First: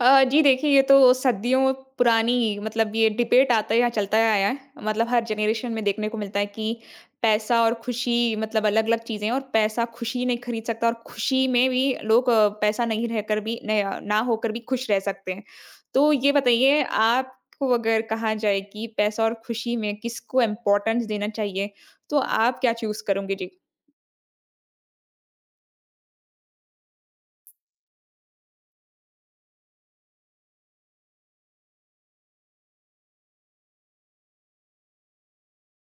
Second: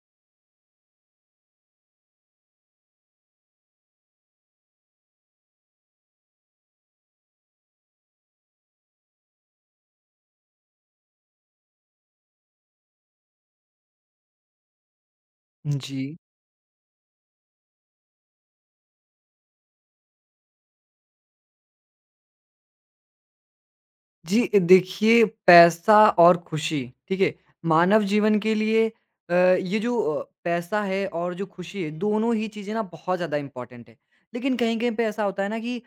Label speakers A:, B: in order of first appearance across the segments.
A: जी देखिए ये तो सदियों पुरानी ये डिबेट आता है या चलता आया है, मतलब हर जनरेशन में देखने को मिलता है कि पैसा और खुशी मतलब अलग-अलग चीज़ें हैं, और पैसा खुशी नहीं खरीद सकता, और खुशी में भी लोग पैसा नहीं रहकर भी न अ, ना होकर भी खुश रह सकते हैं।
B: जी।
A: तो ये बताइए, आपको अगर कहा जाए कि पैसा और खुशी में किसको इम्पोर्टेंस देना चाहिए, तो आप क्या चूज़ करोगे? जी।
B: जी, देखिए पैसा और खुशी, ठीक है? मानव जीवन के लिए ये जो पैसा है और जो खुशी है, दोनों ही चीज़ें ना बहुत ज़्यादा इम्पोर्टेंट है। लेकिन कहीं-कहीं पे ऐसा होता है ना कि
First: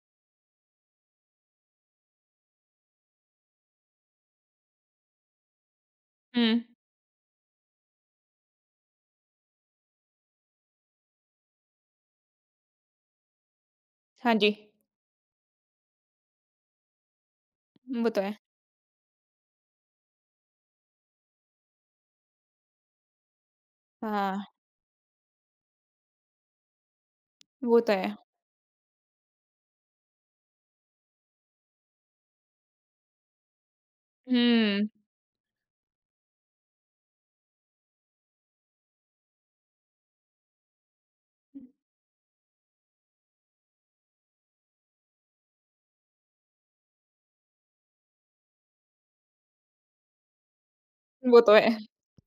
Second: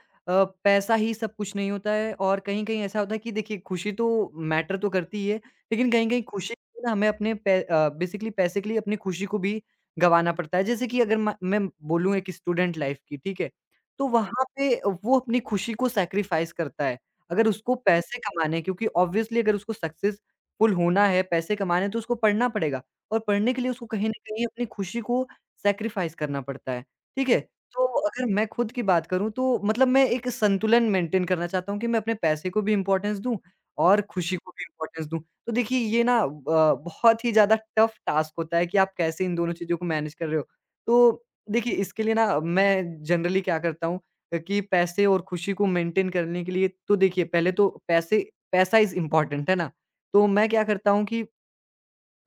B: पैसा ही सब कुछ नहीं होता है और कहीं-कहीं ऐसा होता है कि देखिए खुशी तो मैटर तो करती ही है, लेकिन कहीं-कहीं
A: हुँ।
B: खुशी के लिए ना हमें अपने बेसिकली पैसे के लिए अपनी खुशी को भी गँवाना पड़ता है। जैसे कि अगर म मैं बोलूँ एक स्टूडेंट लाइफ़ की, ठीक है? तो
A: हाँ
B: वहाँ
A: जी।
B: पे वो अपनी खुशी को सैक्रिफ़ाइस करता है। अगर उसको
A: वो
B: पैसे
A: तो है।
B: कमाने हैं क्योंकि ऑब्वियसली अगर उसको सक्सेसफुल होना है, पैसे कमाने हैं तो उसको पढ़ना पड़ेगा और पढ़ने के लिए उसको कहीं न
A: हाँ,
B: कहीं अपनी खुशी को सैक्रिफाइस करना पड़ता है, ठीक है?
A: वो
B: तो
A: तो है।
B: अगर मैं खुद की बात करूँ तो मतलब मैं एक संतुलन मेंटेन करना चाहता हूँ कि मैं अपने पैसे को भी इम्पोर्टेंस दूँ और खुशी को भी
A: हुँ।
B: इम्पोर्टेंस दूँ। तो देखिए ये ना बहुत ही ज़्यादा टफ टास्क होता है कि आप कैसे इन दोनों चीज़ों को मैनेज कर रहे हो। तो देखिए इसके लिए ना मैं जनरली क्या करता हूँ कि पैसे और खुशी को मेंटेन करने के लिए तो देखिए पहले तो पैसे पैसा इज़ इम्पोर्टेंट है ना? तो मैं क्या करता हूँ कि
A: वो तो है।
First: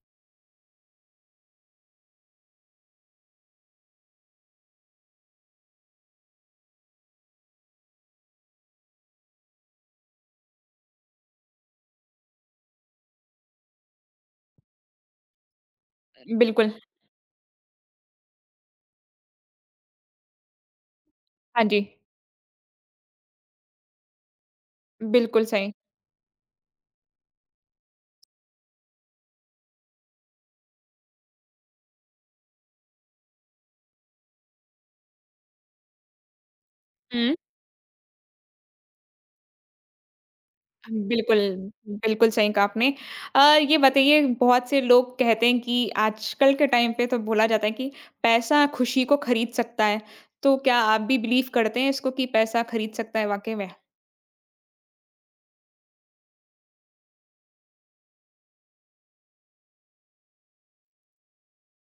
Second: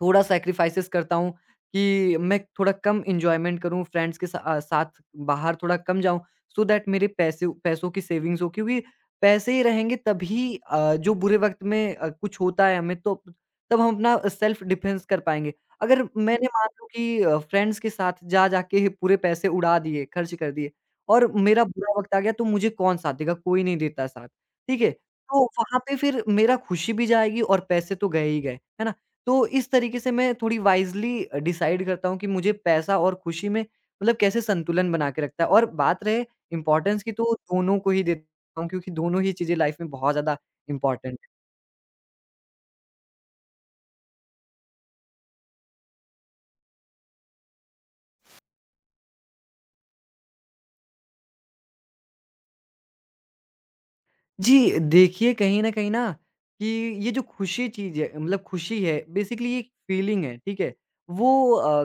B: थोड़ा सैक्रिफ़ाइसेस करता हूँ कि मैं थोड़ा कम एन्जॉयमेंट करूँ, फ्रेंड्स के साथ बाहर थोड़ा कम जाऊँ सो दैट मेरे पैसे पैसों की सेविंग्स हो क्योंकि पैसे ही रहेंगे तभी जो बुरे वक़्त में कुछ होता है हमें तो तब हम अपना सेल्फ़ डिफेंस कर पाएँगे। अगर मैंने मान
A: बिल्कुल,
B: लो कि फ्रेंड्स के साथ जा जा के पूरे पैसे उड़ा दिए, खर्च कर दिए और मेरा
A: हाँ जी,
B: बुरा वक़्त आ गया तो मुझे कौन साथ देगा? कोई नहीं देता साथ, ठीक है? तो
A: बिल्कुल सही।
B: वहाँ पे फिर मेरा खुशी भी जाएगी और पैसे तो गए ही गए, है ना? तो इस तरीके से मैं थोड़ी वाइज़ली डिसाइड करता हूँ कि मुझे पैसा और खुशी में मतलब कैसे संतुलन बना के रखता है और बात रहे इम्पोर्टेंस की तो
A: हुँ,
B: दोनों को ही देता हूँ क्योंकि दोनों ही चीज़ें लाइफ़ में बहुत ज़्यादा इम्पोर्टेंट है।
A: बिल्कुल, बिल्कुल सही कहा आपने। अ, ये बताइए, बहुत से लोग कहते हैं कि आजकल के टाइम पे तो बोला जाता है कि पैसा खुशी को खरीद सकता है, तो क्या आप भी बिलीव करते हैं इसको कि पैसा खरीद सकता है वाक़ई में?
B: जी, देखिए कहीं न कहीं ना कि ये जो खुशी चीज़ है मतलब खुशी है बेसिकली ये एक फ़ीलिंग है, ठीक है? वो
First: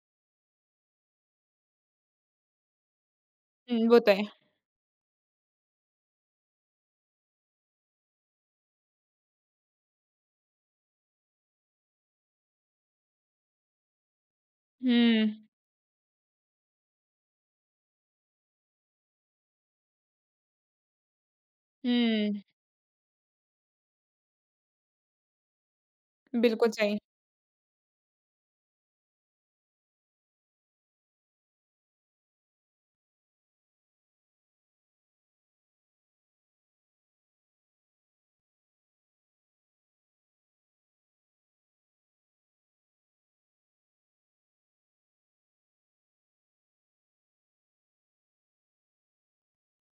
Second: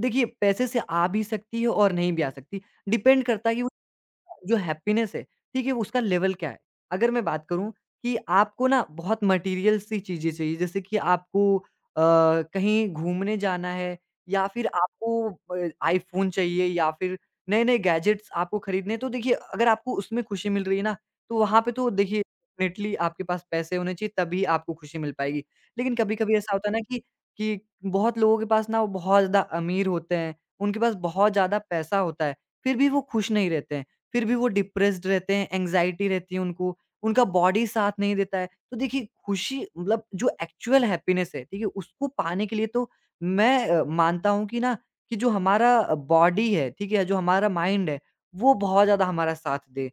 B: देखिए पैसे से आ भी सकती है और नहीं भी आ सकती। डिपेंड करता है कि
A: हुँ, वो तो है।
B: जो हैप्पीनेस है, ठीक है, उसका लेवल क्या है? अगर मैं बात करूँ कि आपको ना बहुत मटेरियल सी चीज़ें चाहिए, जैसे कि आपको कहीं घूमने जाना है या फिर आपको
A: हुँ,
B: आईफ़ोन चाहिए या फिर नए-नए गैजेट्स आपको खरीदने हैं, तो देखिए अगर आपको उसमें खुशी मिल रही है ना, तो वहाँ पे तो देखिए
A: हुँ,
B: डेफ़िनेटली आपके पास पैसे होने चाहिए तभी आपको खुशी मिल पाएगी। लेकिन कभी-कभी ऐसा होता
A: बिल्कुल
B: है ना
A: सही।
B: कि बहुत लोगों के पास ना वो बहुत ज़्यादा अमीर होते हैं, उनके पास बहुत ज़्यादा पैसा होता है, फिर भी वो खुश नहीं रहते हैं। फिर भी वो डिप्रेस्ड रहते हैं, एंग्ज़ायटी रहती है उनको, उनका बॉडी साथ नहीं देता है। तो देखिए खुशी मतलब जो एक्चुअल हैप्पीनेस है, ठीक है? उसको पाने के लिए तो मैं मानता हूँ कि ना कि जो हमारा बॉडी है, ठीक है? जो हमारा माइंड है, वो बहुत ज़्यादा हमारा साथ दे।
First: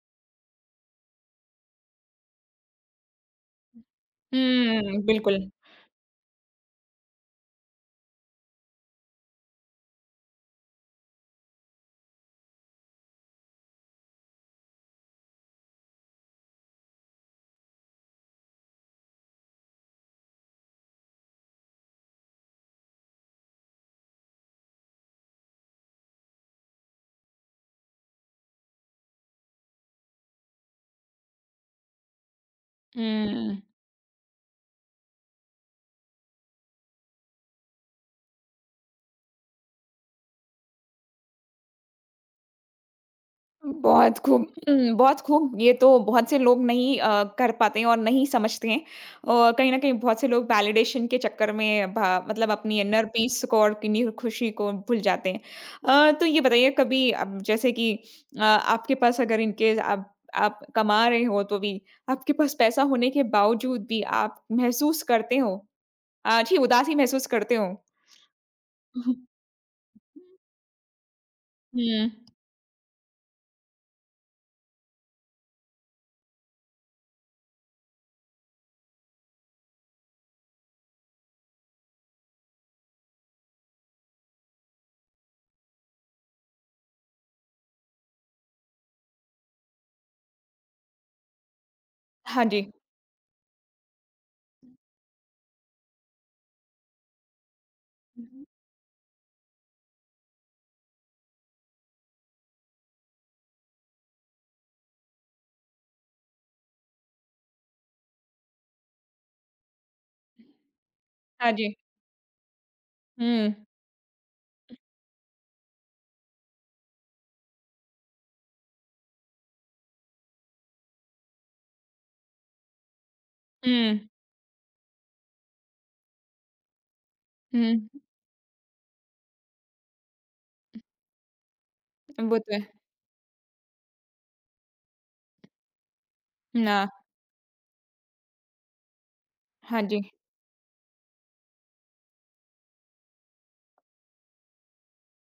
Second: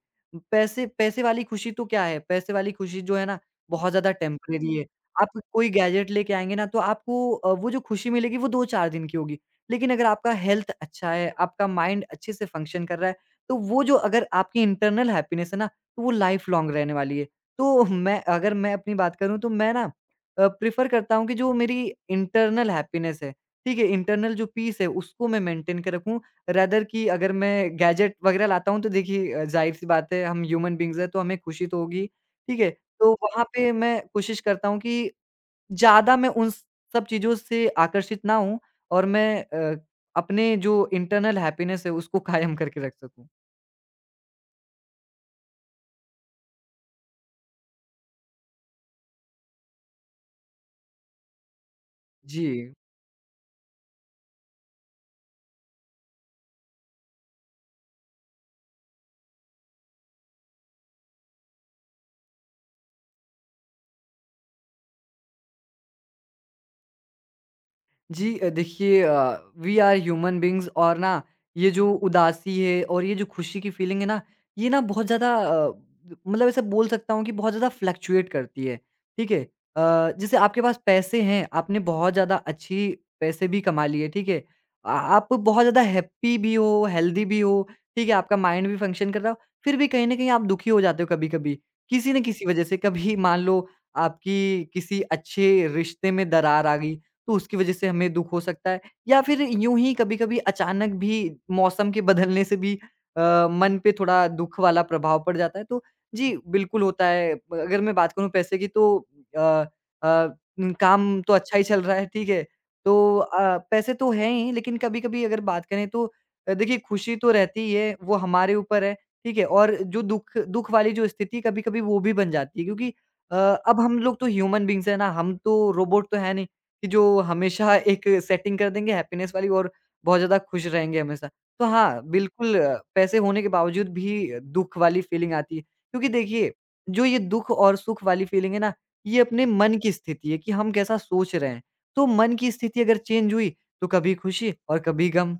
B: पैसे पैसे वाली खुशी तो क्या है, पैसे वाली खुशी जो है ना बहुत ज़्यादा टेम्परेरी है।
A: हुँ,
B: आप
A: बिल्कुल।
B: कोई गैजेट लेके आएँगे ना तो आपको वो जो खुशी मिलेगी वो 2-4 दिन की होगी। लेकिन अगर आपका हेल्थ अच्छा है, आपका माइंड अच्छे से फंक्शन कर रहा है, तो वो जो अगर आपकी इंटरनल हैप्पीनेस है ना, तो वो लाइफ़ लॉन्ग रहने वाली है। तो मैं अगर मैं अपनी बात करूँ तो मैं ना प्रेफ़र करता हूँ कि जो मेरी इंटरनल हैप्पीनेस है, ठीक है? इंटरनल जो पीस है उसको मैं मेंटेन के रखूँ रादर कि अगर मैं गैजेट वग़ैरह लाता हूँ तो देखिए ज़ाहिर-सी बात है हम ह्यूमन बीइंग्स हैं तो हमें खुशी तो होगी, ठीक है? तो वहाँ
A: हुँ।
B: पे मैं कोशिश करता हूँ कि ज़्यादा मैं उन सब चीज़ों से आकर्षित ना हूँ और मैं अ, अपने जो इंटरनल हैप्पीनेस है उसको कायम करके रख सकूँ।
A: बहुत खूब। बहुत खूब, ये तो बहुत से लोग नहीं कर पाते हैं और नहीं समझते हैं। और कहीं न कहीं बहुत से लोग वैलिडेशन के चक्कर में भा मतलब
B: जी।
A: अपनी इनर पीस को और किन्हीं खुशी को भूल जाते हैं। तो ये बताइए, कभी अब जैसे कि आपके पास अगर इन केस आप कमा रहे हो, तो भी आपके पास पैसा होने के बावजूद भी आप महसूस करते हो जी, उदासी महसूस करते हो?
B: जी देखिए वी आर ह्यूमन बीइंग्स और ना ये जो
A: हुँ।
B: उदासी है और ये जो खुशी की फीलिंग है ना, ये ना बहुत ज़्यादा मतलब ऐसे बोल सकता हूँ कि बहुत ज़्यादा फ्लक्चुएट करती है, ठीक है? जैसे आपके पास पैसे हैं, आपने बहुत ज़्यादा अच्छी पैसे भी कमा लिए, ठीक है? आ आप बहुत ज़्यादा हैप्पी भी हो, हेल्दी भी हो, ठीक है? आपका माइंड भी फंक्शन कर रहा हो, फिर भी कहीं न कहीं आप दुखी हो जाते हो कभी-कभी, किसी न
A: हाँ
B: किसी वजह
A: जी।
B: से। कभी मान लो आपकी किसी अच्छे रिश्ते में दरार आ गई, तो उसकी वजह से हमें दुःख हो सकता है। या फिर यूँ ही कभी-कभी अचानक भी मौसम के बदलने से भी अ, मन पे थोड़ा दुःख वाला प्रभाव पड़ जाता है। तो जी, बिल्कुल होता है। अगर मैं बात करूँ पैसे की तो अ अ, काम तो
A: हाँ
B: अच्छा ही
A: जी।
B: चल रहा है, ठीक है। तो
A: हुँ।
B: पैसे तो हैं ही लेकिन कभी-कभी अगर बात करें तो देखिए खुशी तो रहती ही है, वो हमारे ऊपर है, ठीक है। और जो दुःख दुःख वाली जो स्थिति कभी-कभी वो भी बन जाती है क्योंकि अ, अब हम
A: हुँ,
B: लोग तो ह्यूमन बीइंग्स हैं ना, हम तो रोबोट तो है नहीं। कि जो हमेशा
A: हुँ।
B: एक सेटिंग कर देंगे हैप्पीनेस वाली और बहुत ज़्यादा खुश रहेंगे हमेशा। तो हाँ,
A: वो तो
B: बिल्कुल
A: है।
B: पैसे होने के बावजूद भी दुःख वाली फ़ीलिंग आती है। क्योंकि देखिए,
A: ना,
B: जो ये दुःख और सुख वाली फ़ीलिंग है ना, ये अपने मन
A: हाँ
B: की
A: जी।
B: स्थिति है कि हम कैसा सोच रहे हैं। तो मन की स्थिति अगर चेंज हुई, तो कभी खुशी और कभी गम।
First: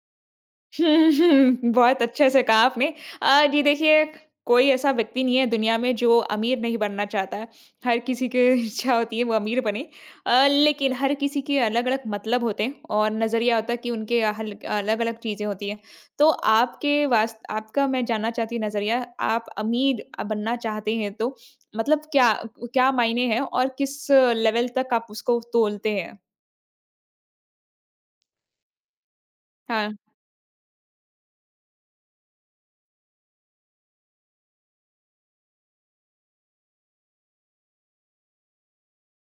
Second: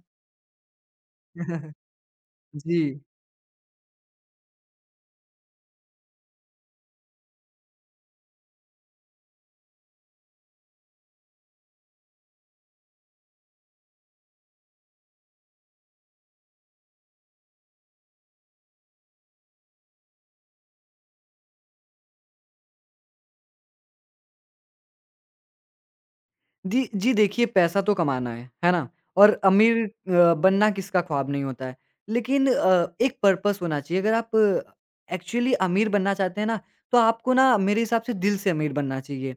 A: बहुत अच्छे से कहा आपने।
B: जी।
A: जी देखिए, कोई ऐसा व्यक्ति नहीं है दुनिया में जो अमीर नहीं बनना चाहता है। हर किसी की इच्छा होती है वो अमीर बने। लेकिन हर किसी के अलग-अलग मतलब होते हैं और नज़रिया होता है कि उनके हल अलग-अलग चीज़ें होती हैं। तो आपके वास आपका मैं जानना चाहती हूँ नज़रिया, आप अमीर बनना चाहते हैं, तो मतलब क्या क्या मायने हैं और किस लेवल तक आप उसको तोलते हैं?
B: जी, देखिए पैसा तो कमाना है ना? और अमीर
A: हाँ,
B: बनना किसका ख्वाब नहीं होता है। लेकिन एक पर्पस होना चाहिए अगर आप एक्चुअली अमीर बनना चाहते हैं ना, तो आपको ना मेरे हिसाब से दिल से अमीर बनना चाहिए।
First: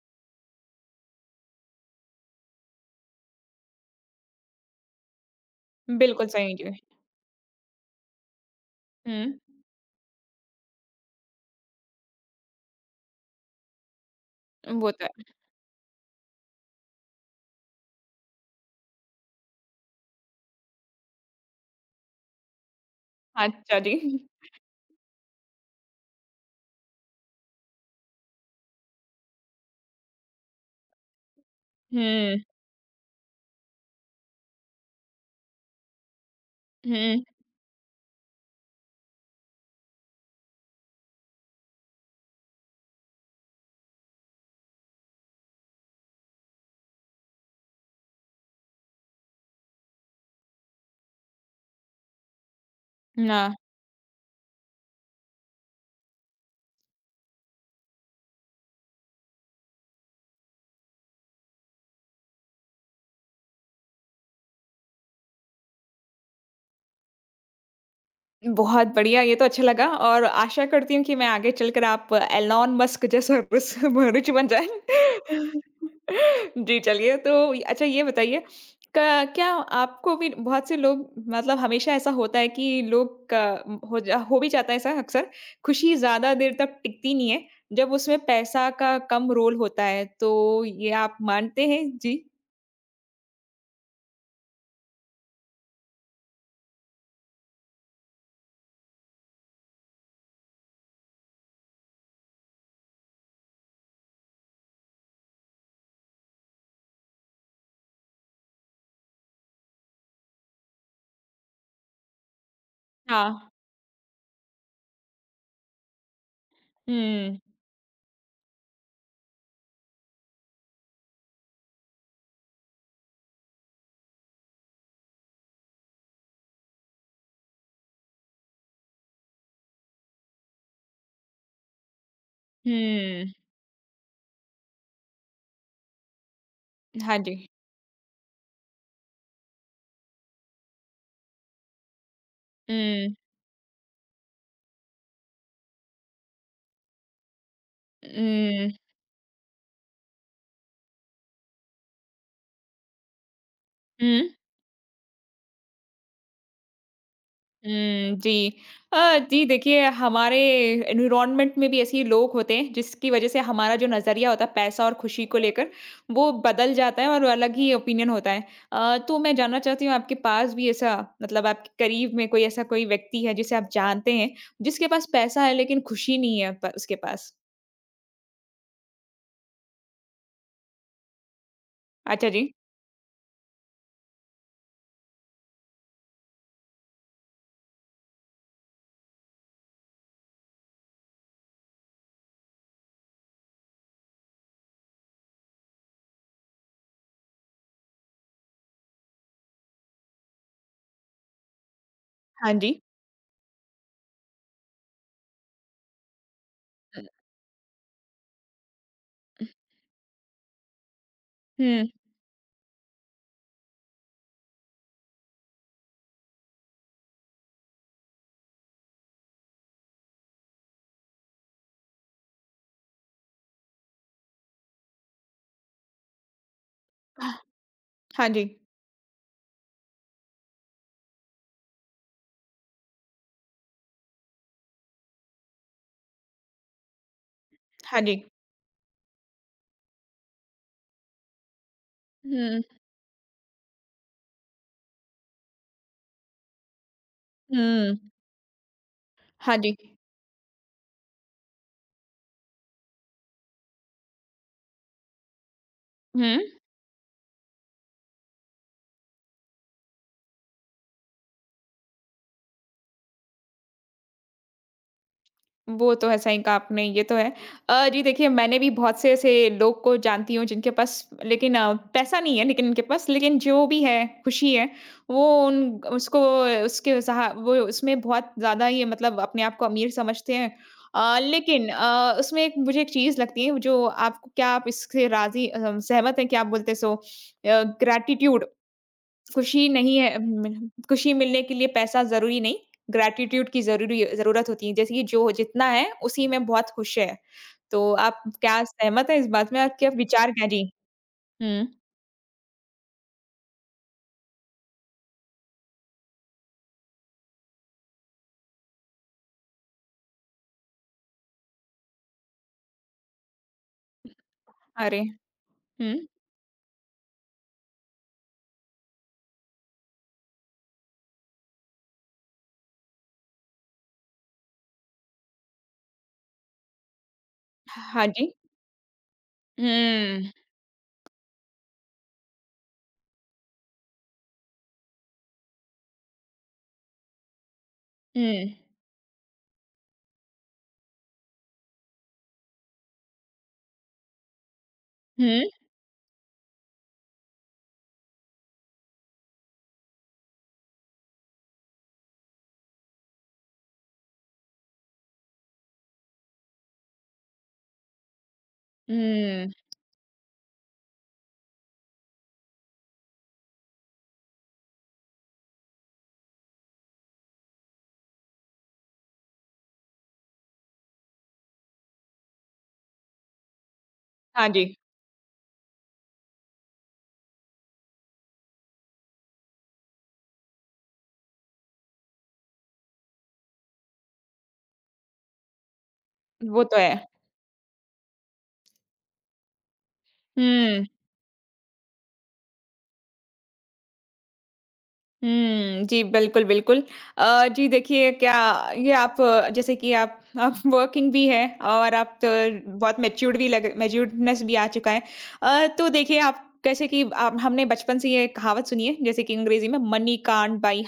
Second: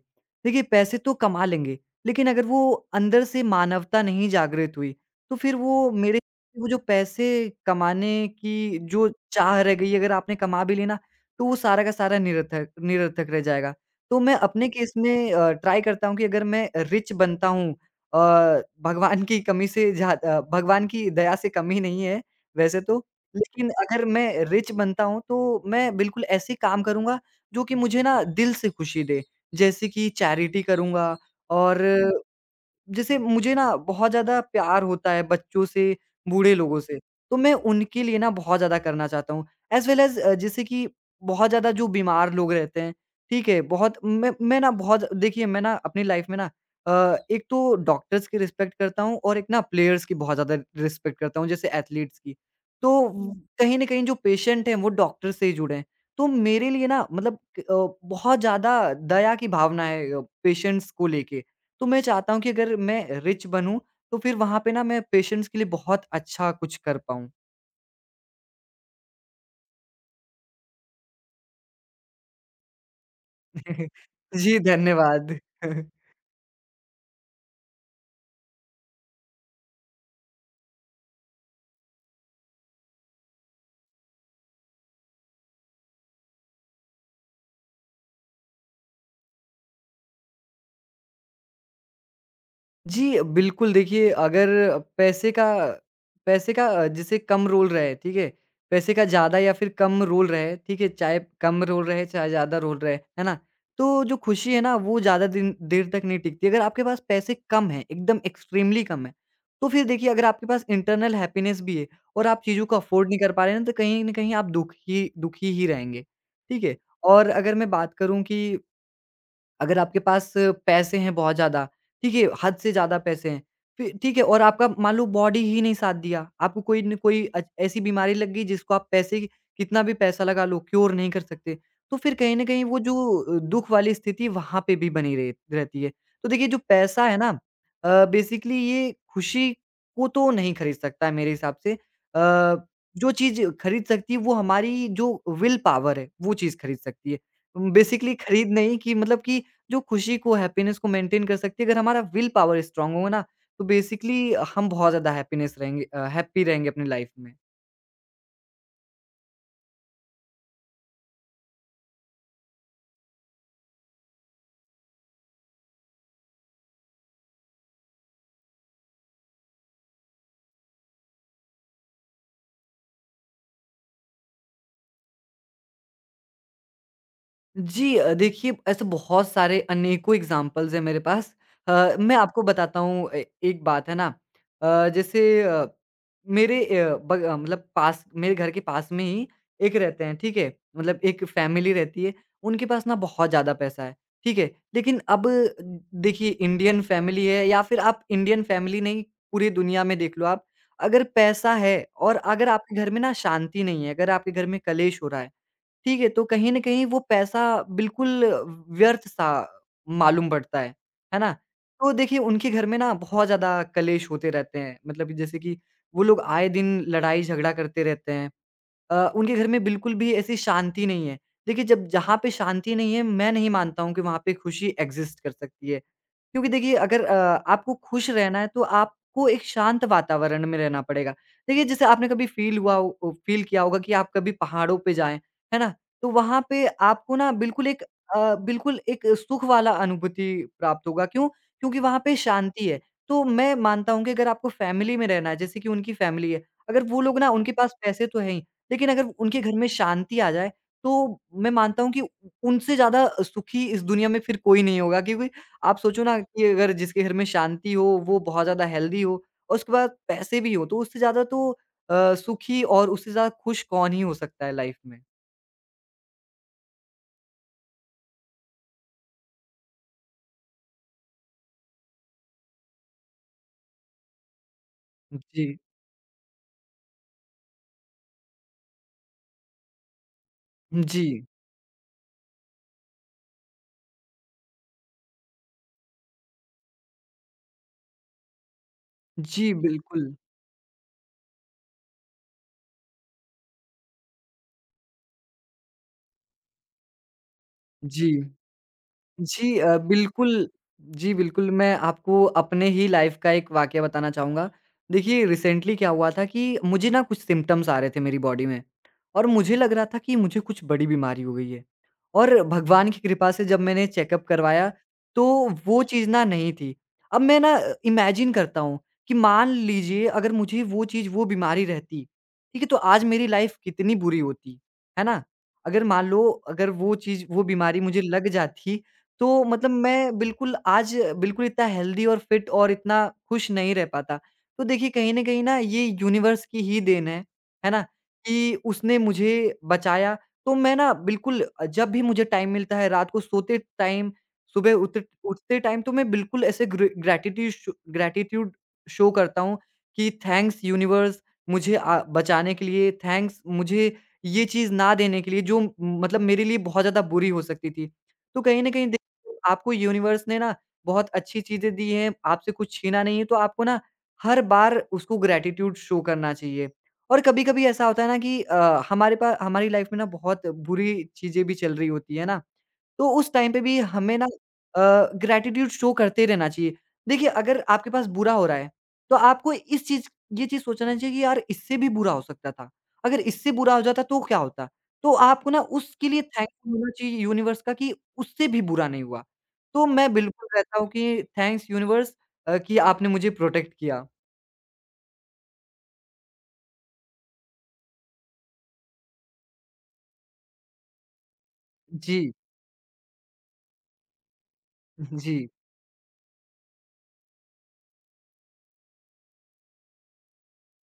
B: देखिए पैसे तो कमा लेंगे, लेकिन अगर वो अंदर से मानवता नहीं जागृत हुई, तो फिर वो मेरे
A: बिल्कुल सही
B: वो
A: जी।
B: जो पैसे कमाने की जो
A: हुँ।
B: चाह रह गई अगर आपने कमा भी ली ना, तो वो सारा का सारा निरर्थक निरर्थक रह जाएगा। तो मैं अपने
A: वो
B: केस
A: तो है।
B: में ट्राई करता हूँ कि अगर मैं रिच बनता हूँ भगवान की दया से कमी नहीं है वैसे तो, लेकिन
A: अच्छा जी।
B: अगर मैं रिच बनता हूँ तो मैं बिल्कुल ऐसे काम करूँगा जो कि मुझे ना दिल से खुशी दे। जैसे कि चैरिटी करूँगा और
A: हुँ,
B: जैसे मुझे ना बहुत ज़्यादा प्यार होता है बच्चों से, बूढ़े लोगों से,
A: हुँ,
B: तो मैं उनके लिए ना बहुत ज़्यादा करना चाहता हूँ। एज़ वेल एज़ जैसे कि बहुत ज़्यादा जो बीमार लोग रहते हैं, ठीक है? बहुत मैं ना बहुत देखिए मैं ना अपनी लाइफ़ में ना एक तो डॉक्टर्स की रिस्पेक्ट करता हूँ और एक ना प्लेयर्स की बहुत ज़्यादा रिस्पेक्ट करता हूँ, जैसे एथलीट्स की। तो हुँ।
A: ना,
B: कहीं न कहीं जो पेशेंट हैं वो डॉक्टर से ही जुड़े हैं। तो मेरे लिए ना मतलब बहुत ज़्यादा दया की भावना है पेशेंट्स को लेके। तो मैं चाहता हूँ कि अगर मैं रिच बनूँ, तो फिर वहाँ पे ना मैं पेशेंट्स के लिए बहुत अच्छा कुछ कर पाऊँ।
A: बहुत बढ़िया, ये तो अच्छा लगा, और आशा करती हूँ कि मैं आगे चलकर आप एलोन मस्क जैसा रिस रिच बन
B: जी,
A: जाएँ।
B: धन्यवाद।
A: जी, चलिए, तो अच्छा ये बताइए, क क्या आपको भी बहुत से लोग मतलब हमेशा ऐसा होता है कि लोग क हो जा हो भी जाता है ऐसा अक्सर, खुशी ज़्यादा देर तक टिकती नहीं है, जब उसमें पैसा का कम रोल होता है, तो ये आप मानते हैं? जी।
B: जी, बिल्कुल देखिए अगर पैसे का पैसे का जैसे कम रोल रहे, ठीक है? पैसे का ज़्यादा या फिर कम रोल रहे, ठीक है? चाहे कम रोल रहे, चाहे ज़्यादा रोल रहे, है ना? तो जो खुशी है ना वो ज़्यादा दिन देर तक नहीं टिकती। अगर आपके पास पैसे कम हैं, एकदम एक्सट्रीमली कम हैं, तो फिर देखिए अगर आपके पास इंटरनल हैप्पीनेस भी है और आप चीज़ों को अफ़ोर्ड नहीं कर पा
A: हाँ।
B: रहे हैं ना, तो कहीं न कहीं आप दुखी दुखी ही रहेंगे, ठीक है? और
A: हुँ,
B: अगर मैं बात करूँ कि अगर आपके पास पैसे हैं बहुत ज़्यादा, ठीक है, हद से ज़्यादा पैसे हैं, फिर ठीक है और आपका मान लो बॉडी ही नहीं साथ दिया, आपको कोई न कोई अच ऐसी बीमारी लग गई जिसको आप पैसे की- कितना भी पैसा लगा लो, क्योर नहीं कर सकते, तो फिर कहीं न कहीं वो
A: हुँ।
B: जो दुःख वाली स्थिति वहाँ पे भी बनी रह रहती है। तो देखिए जो पैसा है
A: हाँ
B: ना
A: जी।
B: बेसिकली ये खुशी को तो नहीं खरीद सकता है मेरे हिसाब से। जो
A: हुँ,
B: चीज़ खरीद सकती है वो हमारी जो विल पावर है, वो चीज़ खरीद सकती है। बेसिकली खरीद
A: हुँ,
B: नहीं कि मतलब कि जो खुशी को, हैप्पीनेस को मेंटेन कर सकती है। अगर हमारा विल पावर स्ट्रॉन्ग होगा ना, तो
A: हुँ,
B: बेसिकली हम बहुत ज़्यादा हैप्पीनेस रहेंगे हैप्पी रहेंगे अपनी लाइफ़ में।
A: हुँ, जी। जी देखिए, हमारे एनवायरनमेंट में भी ऐसे ही लोग होते हैं जिसकी वज़ह से हमारा जो नज़रिया होता है पैसा और खुशी को लेकर, वो बदल जाता है और अलग ही ओपिनियन होता है। तो मैं जानना चाहती हूँ आपके पास भी ऐसा मतलब आपके करीब में कोई ऐसा कोई व्यक्ति है जिसे आप जानते हैं, जिसके पास पैसा है लेकिन खुशी नहीं है प उसके पास?
B: जी देखिए ऐसे बहुत सारे अनेकों एग्ज़ाम्पल्स हैं मेरे पास। मैं
A: अच्छा
B: आपको
A: जी।
B: बताता हूँ ए एक बात है ना जैसे मेरे मतलब पास मेरे घर के पास में ही एक रहते हैं, ठीक है? मतलब एक फैमिली रहती है, उनके पास ना बहुत ज़्यादा पैसा है, ठीक है? लेकिन अब देखिए इंडियन फैमिली है या फिर आप इंडियन फैमिली नहीं पूरी दुनिया में देख लो आप, अगर पैसा है और अगर
A: हाँ
B: आपके
A: जी।
B: घर में ना शांति नहीं है, अगर आपके घर में कलेश हो रहा है, ठीक है? तो कहीं न कहीं वो
A: अ,
B: पैसा बिल्कुल व्यर्थ-सा मालूम पड़ता है ना?
A: हुँ,
B: तो देखिए उनके घर में ना बहुत ज़्यादा कलेश होते रहते हैं, मतलब कि जैसे कि वो लोग आए दिन लड़ाई-झगड़ा करते रहते हैं। उनके घर में बिल्कुल भी ऐसी शांति नहीं है। देखिए जब जहाँ पे शांति नहीं है, मैं नहीं मानता हूँ कि वहाँ पे खुशी एग्ज़िस्ट कर सकती है। क्योंकि देखिए अगर आपको खुश
A: हाँ
B: रहना
A: जी,
B: है तो आपको एक शांत वातावरण में रहना पड़ेगा। देखिए जैसे आपने कभी फ़ील हुआ हो फ़ील किया होगा कि आप कभी पहाड़ों पे जाएँ, है ना? तो वहाँ पे आपको ना बिल्कुल
A: हाँ जी।
B: बिल्कुल एक सुख वाला अनुभूति प्राप्त होगा। क्यों? क्योंकि वहाँ पे
A: हुँ,
B: शांति है। तो मैं मानता हूँ कि अगर आपको फ़ैमिली में रहना है जैसे कि उनकी फ़ैमिली है, अगर वो लोग ना उनके पास
A: हुँ,
B: पैसे तो हैं ही, लेकिन अगर उनके घर
A: हाँ
B: में
A: जी।
B: शांति आ जाए तो मैं मानता हूँ कि उनसे ज़्यादा सुखी इस दुनिया में फिर कोई नहीं होगा क्योंकि आप सोचो ना
A: हुँ।
B: कि अगर जिसके घर में शांति हो, वो बहुत ज़्यादा हेल्दी हो और उसके पास पैसे भी हो, तो उससे ज़्यादा तो सुखी और उससे ज़्यादा खुश कौन ही हो सकता है लाइफ में।
A: वो तो है, सही कहा आपने, ये तो है। जी देखिए, मैंने भी बहुत से ऐसे लोग को जानती हूँ जिनके पास लेकिन पैसा नहीं है, लेकिन उनके पास लेकिन जो भी है, खुशी है, वो
B: जी।
A: उन उसको उसके सहा वो उसमें बहुत ज़्यादा ये मतलब अपने आप को अमीर समझते हैं।
B: जी।
A: उसमें एक मुझे एक चीज़ लगती है जो आपको, क्या आप इससे सहमत हैं? क्या आप बोलते हैं सो ग्रैटिट्यूड,
B: जी,
A: खुशी नहीं
B: बिल्कुल।
A: है मिल खुशी मिलने के लिए पैसा ज़रूरी नहीं, ग्रैटिट्यूड की ज़रूरी ज़रूरत होती है। जैसे कि जो जितना है, उसी में बहुत खुश है। तो
B: जी।
A: आप क्या सहमत हैं इस बात
B: जी
A: में? आपके विचार क्या
B: बिल्कुल।
A: हैं? जी।
B: जी, बिल्कुल,
A: हुँ।
B: मैं आपको अपने ही लाइफ़ का एक वाक़या बताना चाहूँगा। देखिए, रिसेंटली क्या हुआ था कि मुझे ना कुछ सिम्पटम्स आ रहे थे मेरी बॉडी में और मुझे लग रहा था कि मुझे कुछ बड़ी बीमारी हो गई है और भगवान की कृपा से जब मैंने चेकअप करवाया,
A: अरे!
B: तो वो
A: हुँ।
B: चीज़ ना नहीं थी। अब मैं इमेजिन करता हूँ कि मान लीजिए अगर मुझे वो चीज़, वो बीमारी रहती, ठीक है, तो आज मेरी लाइफ़ कितनी बुरी होती, है ना? अगर मान लो अगर वो चीज़, वो बीमारी मुझे
A: हाँ
B: लग
A: जी।
B: जाती तो मतलब मैं
A: हुँ।
B: बिल्कुल आज बिल्कुल इतना हेल्दी और फिट और इतना खुश नहीं रह पाता। तो देखिए कहीं न कहीं ना ये यूनिवर्स की ही देन है ना?
A: हुँ।
B: कि उसने मुझे बचाया तो मैं जब भी मुझे टाइम मिलता है रात को सोते टाइम, सुबह उत
A: हुँ।
B: उठते टाइम तो मैं बिल्कुल ऐसे ग्रे ग्रैटिट्यूड शो करता हूँ कि थैंक्स यूनिवर्स मुझे बचाने के लिए, थैंक्स मुझे ये चीज़ ना देने के लिए जो मतलब मेरे लिए बहुत ज़्यादा बुरी हो सकती थी। तो कहीं न कहीं तो
A: हुँ।
B: आपको यूनिवर्स ने ना बहुत अच्छी चीज़ें दी हैं, आपसे कुछ छीना नहीं है, तो आपको ना हर बार उसको ग्रैटिट्यूड शो करना चाहिए। और कभी-कभी ऐसा होता है ना कि अ, हमारे पा हमारी लाइफ़ में ना बहुत बुरी चीज़ें भी चल रही होती है ना, तो उस टाइम पे भी हमें
A: हाँ जी,
B: ग्रैटिट्यूड शो करते रहना चाहिए। देखिए अगर आपके पास बुरा हो रहा है, तो आपको इस चीज़ ये चीज़ सोचना चाहिए कि यार इससे भी बुरा हो सकता था। अगर इससे बुरा हो जाता तो क्या होता? तो आपको ना उसके लिए
A: वो
B: थैंकफुल
A: तो
B: होना
A: है।
B: चाहिए यूनिवर्स का कि उससे भी बुरा नहीं हुआ। तो मैं बिल्कुल कहता
A: हुँ।
B: हूँ कि थैंक्स यूनिवर्स कि आपने मुझे प्रोटेक्ट किया।
A: हुँ, जी, बिल्कुल, बिल्कुल। जी देखिए, क्या ये आप जैसे कि आप वर्किंग भी हैं, और आप तो
B: जी।
A: बहुत मैच्योर्डनेस भी आ चुका है।
B: जी।
A: तो देखिए, आप जैसे कि आप हमने बचपन से ये कहावत सुनी है, जैसे कि अंग्रेज़ी में मनी कांट बाय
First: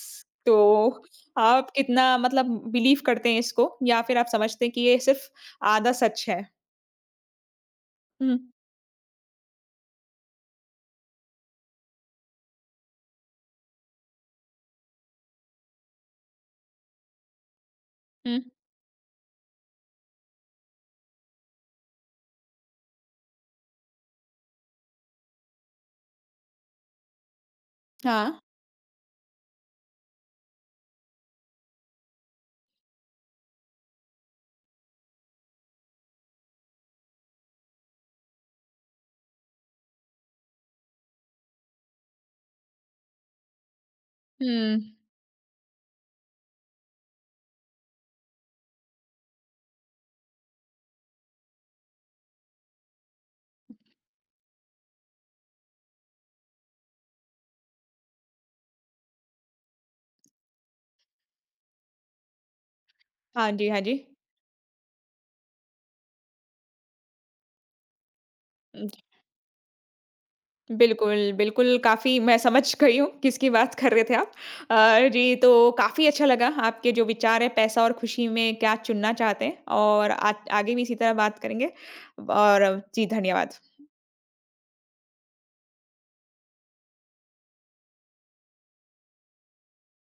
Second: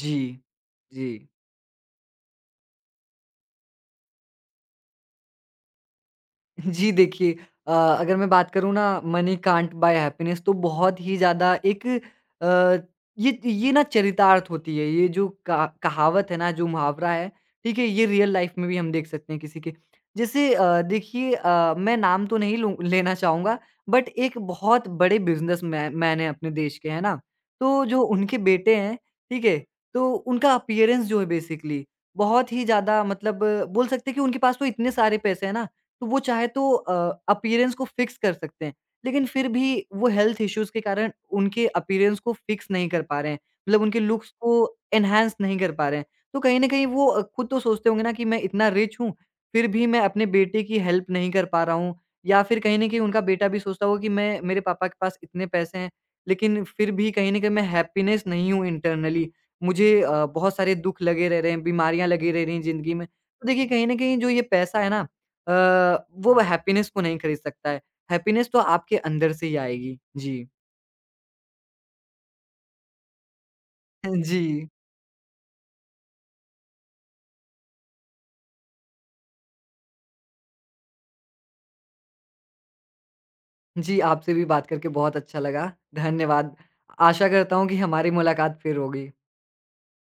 B: जी।
A: तो
B: जी।
A: आप कितना मतलब बिलीव करते हैं इसको, या फिर आप समझते हैं कि ये सिर्फ़ आधा सच है?
B: जी देखिए अगर मैं
A: हुँ,
B: बात करूँ ना मनी कांट बाय हैप्पीनेस तो बहुत ही ज़्यादा एक अ, ये ना चरितार्थ होती है ये जो का कहावत है ना जो मुहावरा है ठीक है ये रियल
A: हुँ,
B: लाइफ में भी हम देख सकते हैं किसी के जैसे देखिए मैं नाम तो नहीं लूँ लेना चाहूँगा बट एक बहुत बड़े बिजनेस मैन है अपने देश के है ना तो जो
A: हाँ।
B: उनके बेटे हैं ठीक है तो उनका अपीयरेंस जो है बेसिकली बहुत ही ज़्यादा मतलब बोल सकते हैं कि उनके पास तो इतने सारे पैसे हैं ना तो वो चाहे तो अपीयरेंस को फिक्स कर सकते हैं, लेकिन फिर भी वो हेल्थ इश्यूज़ के कारण उनके अपीयरेंस को फिक्स नहीं कर पा रहे हैं, मतलब उनके लुक्स को
A: हुँ,
B: एनहांस नहीं कर पा रहे हैं। तो कहीं न कहीं वो खुद तो सोचते होंगे ना कि मैं इतना रिच हूँ, फिर भी मैं अपने बेटे की हेल्प नहीं कर पा रहा हूँ या फिर कहीं न कहीं उनका बेटा भी सोचता होगा कि मैं मेरे पापा के पास इतने पैसे हैं, लेकिन फिर भी कहीं न कहीं मैं हैप्पीनेस नहीं हूँ इंटरनली। मुझे बहुत सारे दुःख लगे रह रहे हैं, बीमारियाँ लगी रह रही हैं ज़िंदगी में। तो
A: हाँ
B: देखिए,
A: जी, हाँ
B: कहीं न
A: जी।
B: कहीं जो ये पैसा है ना अ, वो हैप्पीनेस को नहीं खरीद सकता है। हैप्पीनेस तो आपके अंदर से ही आएगी। जी।
A: बिल्कुल, बिल्कुल, काफ़ी मैं समझ गई हूँ किसकी बात कर रहे थे आप।
B: जी।
A: जी, तो काफ़ी अच्छा लगा आपके जो विचार हैं पैसा और खुशी में क्या चुनना चाहते हैं, और आत आगे भी इसी तरह बात करेंगे, और जी, धन्यवाद।
B: जी, आपसे भी बात करके बहुत अच्छा लगा। धन्यवाद। आशा करता हूँ कि हमारी मुलाकात फिर होगी।